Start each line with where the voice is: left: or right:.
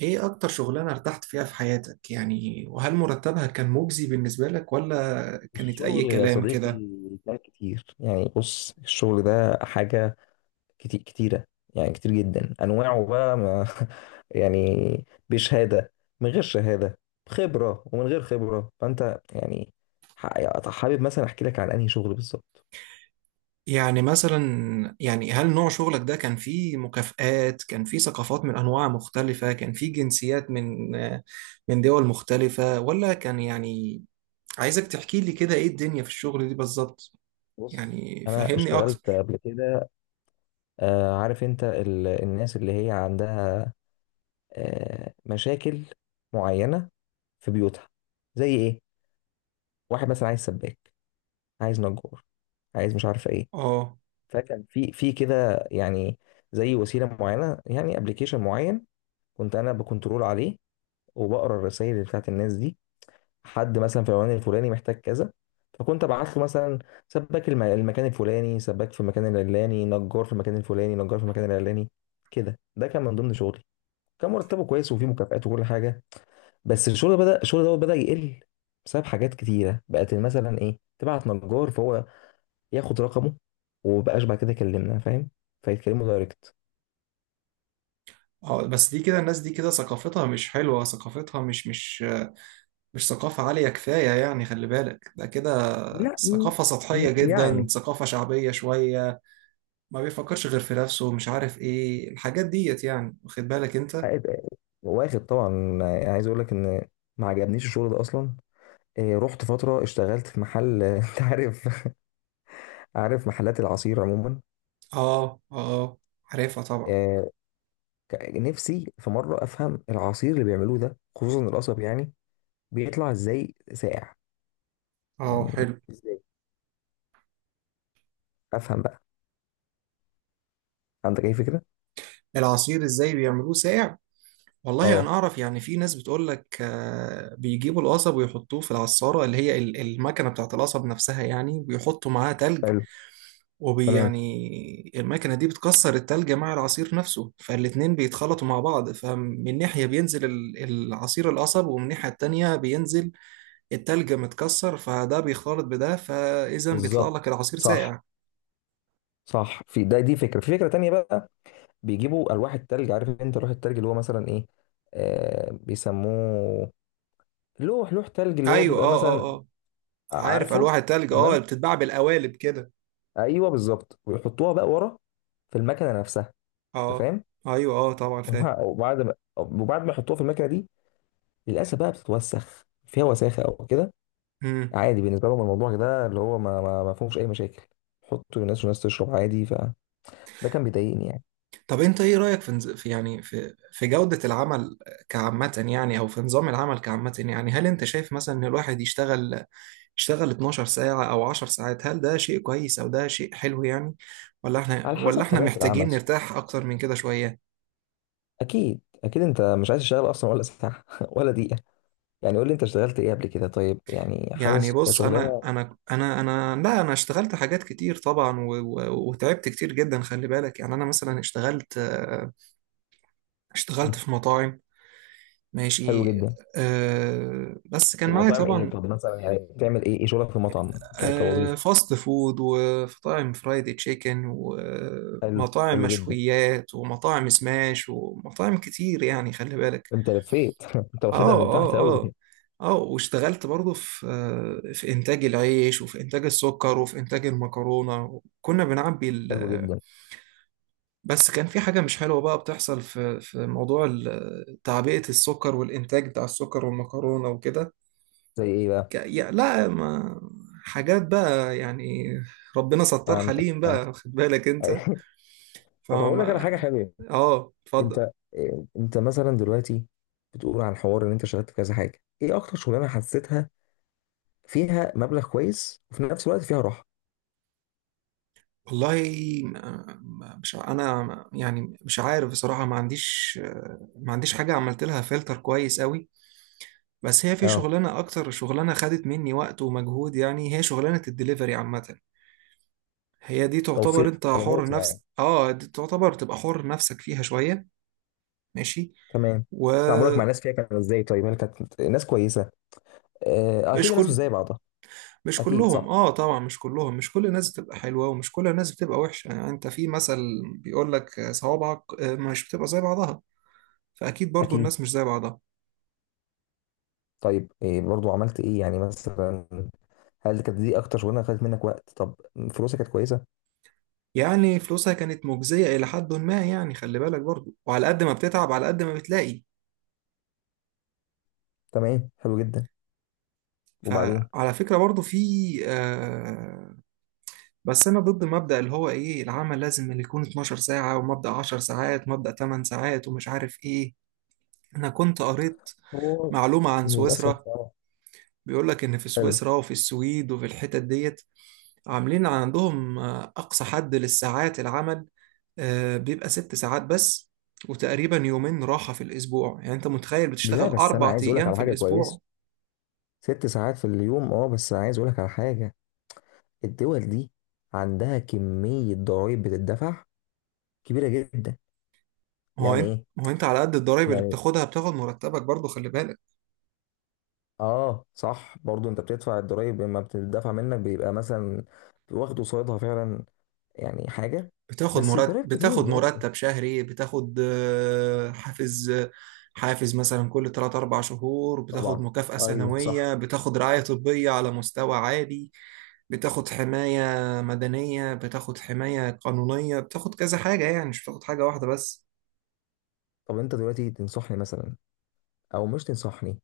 right: ايه اكتر شغلانة ارتحت فيها في حياتك، يعني؟ وهل مرتبها كان مجزي بالنسبة لك، ولا كانت اي
left: الشغل يا
right: كلام
left: صديقي
right: كده؟
left: ده كتير يعني بص الشغل ده حاجة كتير كتيرة. يعني كتير جدا أنواعه بقى ما يعني بشهادة من غير شهادة، بخبرة ومن غير خبرة. فأنت يعني حابب مثلا أحكي لك عن أنهي شغل بالظبط.
right: يعني مثلا، يعني هل نوع شغلك ده كان فيه مكافآت؟ كان فيه ثقافات من انواع مختلفة؟ كان فيه جنسيات من دول مختلفة؟ ولا كان يعني؟ عايزك تحكي لي كده ايه الدنيا في الشغل دي بالظبط.
left: بص
right: يعني
left: أنا
right: فهمني
left: اشتغلت
right: اكتر.
left: قبل كده. عارف أنت الناس اللي هي عندها مشاكل معينة في بيوتها. زي إيه؟ واحد مثلا عايز سباك، عايز نجار، عايز مش عارف إيه.
right: اه،
left: فكان في كده يعني، زي وسيله معينه، يعني ابلكيشن معين كنت انا بكنترول عليه، وبقرا الرسائل بتاعت الناس دي. حد مثلا في العنوان الفلاني محتاج كذا، فكنت ابعت له مثلا سباك، المكان الفلاني سباك، في المكان العلاني نجار، في المكان الفلاني نجار، في المكان العلاني. كده ده كان من ضمن شغلي. كان مرتبه كويس وفيه مكافآت وكل حاجه. بس الشغل بدا، الشغل دوت بدا يقل، بسبب حاجات كتيره بقت. مثلا ايه، تبعت نجار فهو ياخد رقمه ومبقاش بعد كده يكلمنا، فاهم؟ فيتكلموا دايركت.
right: اه، بس دي كده الناس دي كده ثقافتها مش حلوة، ثقافتها مش ثقافة عالية كفاية، يعني. خلي بالك ده كده
left: لا م-
right: ثقافة
left: م-
right: سطحية جدا،
left: يعني
right: ثقافة شعبية شوية. ما بيفكرش غير في نفسه، مش عارف ايه الحاجات ديت، يعني. واخد بالك انت؟
left: واخد طبعا. يعني عايز اقول لك ان ما عجبنيش الشغل ده اصلا. رحت فتره اشتغلت في محل انت عارف؟ عارف محلات العصير عموما.
right: اه، اه، عارفها طبعا.
left: إيه، نفسي في مره افهم العصير اللي بيعملوه ده، خصوصا القصب، يعني بيطلع ازاي ساقع؟
right: اه
left: يعني
right: حلو.
left: ازاي؟ افهم بقى. عندك اي فكره؟
right: العصير ازاي بيعملوه ساقع؟ والله انا
left: اه
right: اعرف، يعني في ناس بتقول لك بيجيبوا القصب ويحطوه في العصارة اللي هي المكنة بتاعت القصب نفسها، يعني بيحطوا معاها تلج.
left: حلو. تمام
right: ويعني المكنة دي بتكسر التلج مع العصير نفسه، فالاتنين بيتخلطوا مع بعض. فمن ناحية بينزل العصير القصب، ومن الناحية التانية بينزل التلج متكسر، فده بيخلط بده، فإذا بيطلع لك
left: بالظبط
right: العصير
left: صح.
right: ساقع.
left: صح في ده، دي فكره، في فكره تانية بقى. بيجيبوا الواح التلج. عارف انت لوح التلج اللي هو مثلا ايه؟ آه بيسموه لوح تلج، اللي هو
right: أيوة،
left: بيبقى
right: أه، أه،
left: مثلا،
right: أه، عارف ألواح
left: عارفه؟
right: التلج، أه، اللي
left: تمام.
right: بتتباع بالقوالب كده.
left: ايوه بالظبط. ويحطوها بقى ورا في المكنه نفسها. انت
right: أه،
left: فاهم؟
right: أيوة، أه، طبعا فاهم.
left: وبعد ما يحطوها في المكنه دي، للاسف بقى بتتوسخ فيها، وساخه او كده.
right: مم.
left: عادي بالنسبه لهم الموضوع ده، اللي هو ما فيهوش اي مشاكل. حطوا للناس والناس تشرب عادي. فده كان بيضايقني يعني.
right: طب أنت إيه رأيك في في، يعني في جودة العمل كعامة، يعني؟ أو في نظام العمل كعامة، يعني؟ هل أنت شايف مثلا إن الواحد اشتغل 12 ساعة أو 10 ساعات؟ هل ده شيء كويس أو ده شيء حلو، يعني؟ ولا احنا،
left: على حسب
right: ولا احنا
left: طبيعه
right: محتاجين
left: العمل صح.
right: نرتاح أكتر من كده شوية؟
left: اكيد اكيد انت مش عايز تشتغل اصلا ولا ساعه ولا دقيقه. يعني قول لي انت اشتغلت ايه قبل كده طيب؟ يعني
right: يعني
left: حاسس
right: بص أنا،
left: كشغلانه.
right: أنا أنا أنا لا أنا اشتغلت حاجات كتير طبعا، وتعبت كتير جدا، خلي بالك. يعني أنا مثلا اشتغلت، اشتغلت
left: مم.
right: في مطاعم.
left: حلو
right: ماشي.
left: جدا.
right: أه بس كان
left: طب
right: معايا
left: مطاعم ايه؟
right: طبعا.
left: طب مثلا يعني بتعمل ايه، ايه شغلك في مطعم
right: أه،
left: كوظيفه؟
right: فاست فود، ومطاعم فرايدي تشيكن،
left: حلو
right: ومطاعم
left: حلو جدا.
right: مشويات، ومطاعم سماش، ومطاعم كتير، يعني خلي بالك.
left: انت لفيت انت واخدها
right: اه،
left: من تحت
right: اه،
left: قوي.
right: اه، اه، واشتغلت برضه في، في انتاج العيش، وفي انتاج السكر، وفي انتاج المكرونه. كنا بنعبي ال...
left: حلو جدا.
right: بس كان في حاجه مش حلوه بقى بتحصل في موضوع تعبئه السكر، والانتاج بتاع السكر والمكرونه وكده.
left: زي ايه بقى؟
right: لا، ما، حاجات بقى، يعني. ربنا ستار
left: فهمتك
right: حليم
left: فهمتك.
right: بقى، خد بالك انت.
left: طب هقول لك على حاجه
right: فما.
left: حلوه.
right: اه اتفضل.
left: انت، اه، انت مثلا دلوقتي بتقول عن حوار ان انت اشتغلت في كذا حاجه، ايه اكتر شغلانه حسيتها فيها مبلغ كويس وفي نفس الوقت فيها راحه؟
right: والله مش، انا يعني مش عارف بصراحه. ما عنديش، ما عنديش حاجه عملت لها فلتر كويس قوي. بس هي في
left: اه.
right: شغلانه، اكتر شغلانه خدت مني وقت ومجهود، يعني هي شغلانه الدليفري عامه. هي دي
left: توصيل
right: تعتبر انت حر
left: طلبات يعني.
right: نفس اه دي تعتبر تبقى حر نفسك فيها شويه. ماشي.
left: تمام. تعاملك مع
right: ومش
left: الناس فيها كان ازاي طيب؟ هل كانت ناس كويسه؟ اكيد الناس مش
right: كل
left: زي بعضها.
right: مش
left: اكيد
right: كلهم،
left: صح.
right: اه طبعا مش كلهم. مش كل الناس بتبقى حلوه، ومش كل الناس بتبقى وحشه، يعني. انت في مثل بيقول لك صوابعك، مش بتبقى زي بعضها، فاكيد برضو
left: اكيد.
right: الناس مش زي بعضها.
left: طيب إيه برضو، عملت ايه يعني مثلا؟ هل كانت دي اكتر شغلانه خدت منك وقت؟ طب فلوسك كانت كويسه؟
right: يعني فلوسها كانت مجزية إلى حد ما، يعني خلي بالك برضو، وعلى قد ما بتتعب على قد ما بتلاقي.
left: تمام حلو جدا. وبعدين؟
right: فعلى فكرة برضو في، آه، بس أنا ضد مبدأ اللي هو إيه العمل لازم اللي يكون 12 ساعة، ومبدأ 10 ساعات، ومبدأ 8 ساعات، ومش عارف إيه. أنا كنت قريت
left: هو
right: معلومة عن
left: للاسف
right: سويسرا،
left: اه.
right: بيقول لك إن في
left: حلو.
right: سويسرا، وفي السويد، وفي الحتت ديت، عاملين عندهم، أقصى حد للساعات العمل، بيبقى 6 ساعات بس، وتقريبا يومين راحة في الأسبوع. يعني أنت متخيل
left: لا
right: بتشتغل
left: بس انا
right: أربع
left: عايز اقولك
right: أيام
left: على
right: في
left: حاجه
right: الأسبوع؟
left: كويسه. 6 ساعات في اليوم اه، بس عايز اقولك على حاجه. الدول دي عندها كميه ضرائب بتدفع كبيره جدا. يعني ايه
right: هو أنت على قد الضرايب اللي
left: يعني؟
right: بتاخدها بتاخد مرتبك برضو، خلي بالك.
left: اه صح، برضو انت بتدفع الضرايب، لما بتدفع منك بيبقى مثلا واخد قصادها فعلا يعني حاجه.
right: بتاخد
left: بس
right: مرتب،
left: الضرايب كتير
right: بتاخد
left: برضو.
right: مرتب شهري، بتاخد، حافز، حافز مثلا كل 3 4 شهور، بتاخد
left: طبعا.
right: مكافأة
left: ايوه صح.
right: سنوية، بتاخد رعاية طبية على مستوى عالي، بتاخد حماية مدنية، بتاخد حماية قانونية، بتاخد كذا حاجة، يعني مش بتاخد حاجة واحدة بس.
left: طب انت دلوقتي تنصحني مثلا او مش تنصحني؟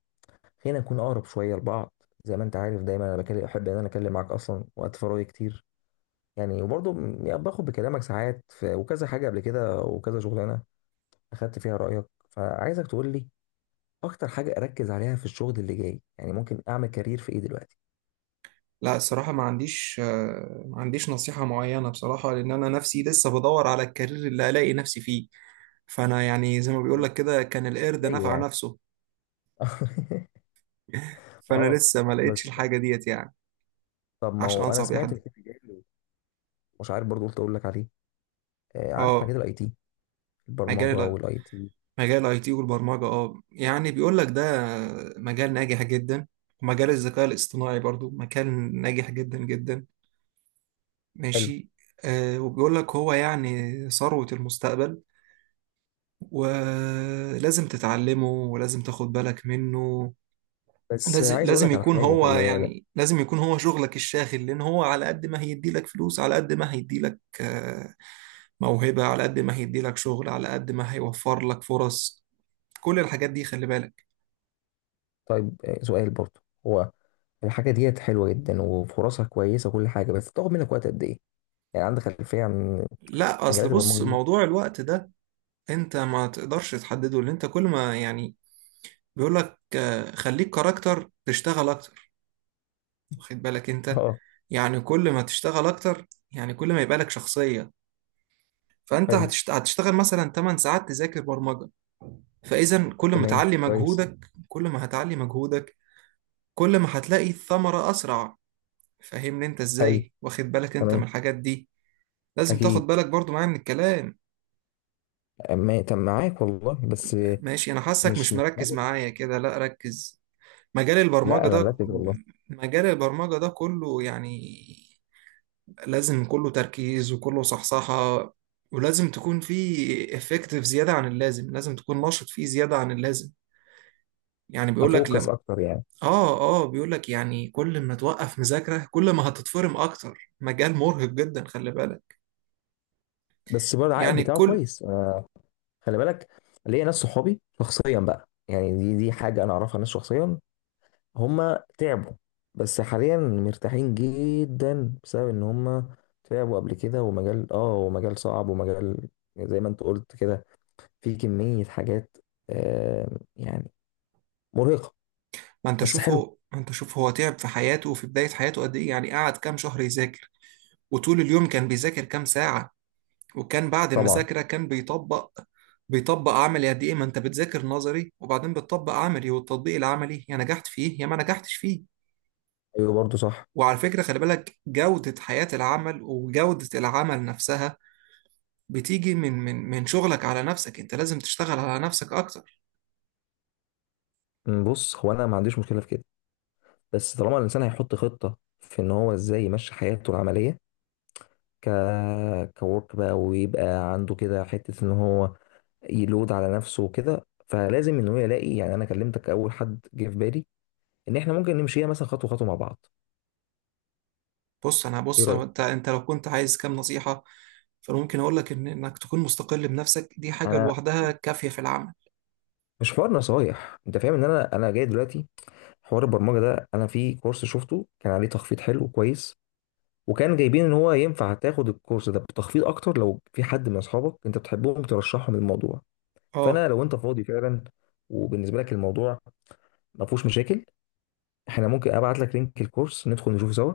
left: خلينا نكون اقرب شويه لبعض. زي ما انت عارف، دايما انا بكلم احب ان انا اكلم معاك اصلا، وقت فراغي كتير يعني. وبرضو باخد بكلامك ساعات، في وكذا حاجه قبل كده وكذا شغلانه اخدت فيها رايك. فعايزك تقول لي اكتر حاجه اركز عليها في الشغل اللي جاي. يعني ممكن اعمل كارير في ايه دلوقتي؟
right: لا الصراحة ما عنديش، ما عنديش نصيحة معينة بصراحة، لأن أنا نفسي لسه بدور على الكارير اللي ألاقي نفسي فيه. فأنا يعني زي ما بيقول لك كده، كان القرد
left: زي
right: نفع
left: يعني
right: نفسه. فأنا
left: اه
right: لسه ما لقيتش
left: بس.
right: الحاجة ديت، يعني،
left: طب ما
right: عشان
left: هو انا
right: أنصح بيها
left: سمعت
right: حد.
left: ان في مجال، مش عارف برضو، قلت اقول لك عليه. عارف
right: اه،
left: مجال الIT؟ البرمجه
right: مجال ال-
left: والاي تي.
right: مجال الاي تي والبرمجة، اه، يعني بيقول لك ده مجال ناجح جدا، ومجال الذكاء الاصطناعي برضو مجال ناجح جدا جدا.
left: حلو.
right: ماشي. آه، وبيقول لك هو يعني ثروة المستقبل، ولازم تتعلمه، ولازم تاخد بالك منه.
left: بس عايز اقول لك على حاجه، خلي بالك.
right: لازم يكون هو شغلك الشاغل، لأن هو على قد ما هيدي لك فلوس، على قد ما هيدي لك، آه، موهبة، على قد ما هيدي لك شغل، على قد ما هيوفر لك فرص. كل الحاجات دي خلي بالك.
left: طيب سؤال برضو. هو الحاجه ديت حلوه جدا وفرصها كويسه وكل حاجه، بس بتاخد منك وقت قد ايه؟ يعني عندك خلفيه عن
right: لا أصل
left: مجالات
right: بص
left: البرمجه دي؟
right: موضوع الوقت ده أنت ما تقدرش تحدده، لأن أنت كل ما، يعني، بيقول لك، خليك كاركتر تشتغل أكتر، واخد بالك انت؟
left: اه
right: يعني كل ما تشتغل اكتر، يعني كل ما يبقى لك شخصية. فانت
left: حلو.
right: هتشتغل مثلا 8 ساعات تذاكر برمجة. فاذا كل ما
left: تمام
right: تعلي
left: كويس.
right: مجهودك، كل ما هتعلي مجهودك، كل ما هتلاقي الثمرة اسرع. فاهمني انت
left: حلو.
right: ازاي؟ واخد بالك انت من
left: تمام.
right: الحاجات دي؟ لازم
left: اكيد.
right: تاخد بالك برضو معايا من الكلام.
left: تم معاك والله. بس
right: ماشي، انا حاسك مش مركز
left: قادر.
right: معايا كده. لا ركز، مجال
left: لا
right: البرمجة
left: انا
right: ده،
left: مركز والله.
right: كله يعني لازم كله تركيز، وكله صحصحة، ولازم تكون في افكتيف زيادة عن اللازم، لازم تكون نشط فيه زيادة عن اللازم. يعني بيقول لك
left: افوكس
right: لم.
left: اكتر يعني.
right: اه، اه، بيقول لك يعني كل ما توقف مذاكرة، كل ما هتتفرم اكتر. مجال مرهق جدا، خلي بالك.
left: بس برضه العائد
right: يعني
left: بتاعه
right: الكل.
left: كويس خلي بالك. ليا ناس صحابي شخصيا بقى، يعني دي حاجه انا اعرفها، ناس شخصيا هم تعبوا، بس حاليا مرتاحين جدا بسبب ان هم تعبوا قبل كده. ومجال اه، ومجال صعب، ومجال زي ما انت قلت كده، في كميه حاجات يعني مرهقه. بس حلو.
right: ما انت شوف هو تعب في حياته، وفي بداية حياته قد ايه، يعني قعد كام شهر يذاكر، وطول اليوم كان بيذاكر كام ساعة، وكان بعد
left: طبعا.
right: المذاكرة كان بيطبق. بيطبق عملي قد إيه؟ ما أنت بتذاكر نظري، وبعدين بتطبق عملي، والتطبيق العملي يا نجحت فيه يا ما نجحتش فيه.
left: ايوه برضه صح.
right: وعلى فكرة خلي بالك جودة حياة العمل وجودة العمل نفسها، بتيجي من شغلك على نفسك. أنت لازم تشتغل على نفسك أكتر.
left: بص هو انا ما عنديش مشكله في كده، بس طالما الانسان هيحط خطه في ان هو ازاي يمشي حياته العمليه، ك كورك بقى، ويبقى عنده كده حتة ان هو يلود على نفسه وكده. فلازم ان هو يلاقي، يعني انا كلمتك اول حد جه في بالي ان احنا ممكن نمشيها مثلا خطوة خطوة مع بعض.
right: بص أنا،
left: ايه
right: بص
left: رأيك؟
right: أنت لو كنت عايز كام نصيحة، فممكن أقول لك إنك تكون مستقل بنفسك، دي حاجة
left: انا
right: لوحدها كافية في العمل.
left: مش حوار نصايح، انت فاهم ان انا، جاي دلوقتي حوار البرمجة ده. انا في كورس شفته كان عليه تخفيض حلو كويس، وكان جايبين ان هو ينفع تاخد الكورس ده بتخفيض اكتر لو في حد من اصحابك انت بتحبهم ترشحهم الموضوع. فانا
right: أه
left: لو انت فاضي فعلا، وبالنسبة لك الموضوع ما فيهوش مشاكل، احنا ممكن ابعت لك لينك الكورس، ندخل نشوف سوا،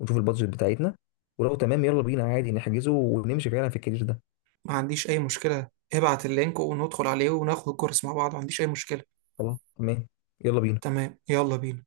left: ونشوف البادجت بتاعتنا، ولو تمام يلا بينا عادي نحجزه ونمشي فعلا في الكارير ده.
right: ما عنديش أي مشكلة، ابعت اللينك وندخل عليه وناخد الكورس مع بعض. ما عنديش أي مشكلة.
left: خلاص تمام. يلا بينا.
right: تمام، يلا بينا.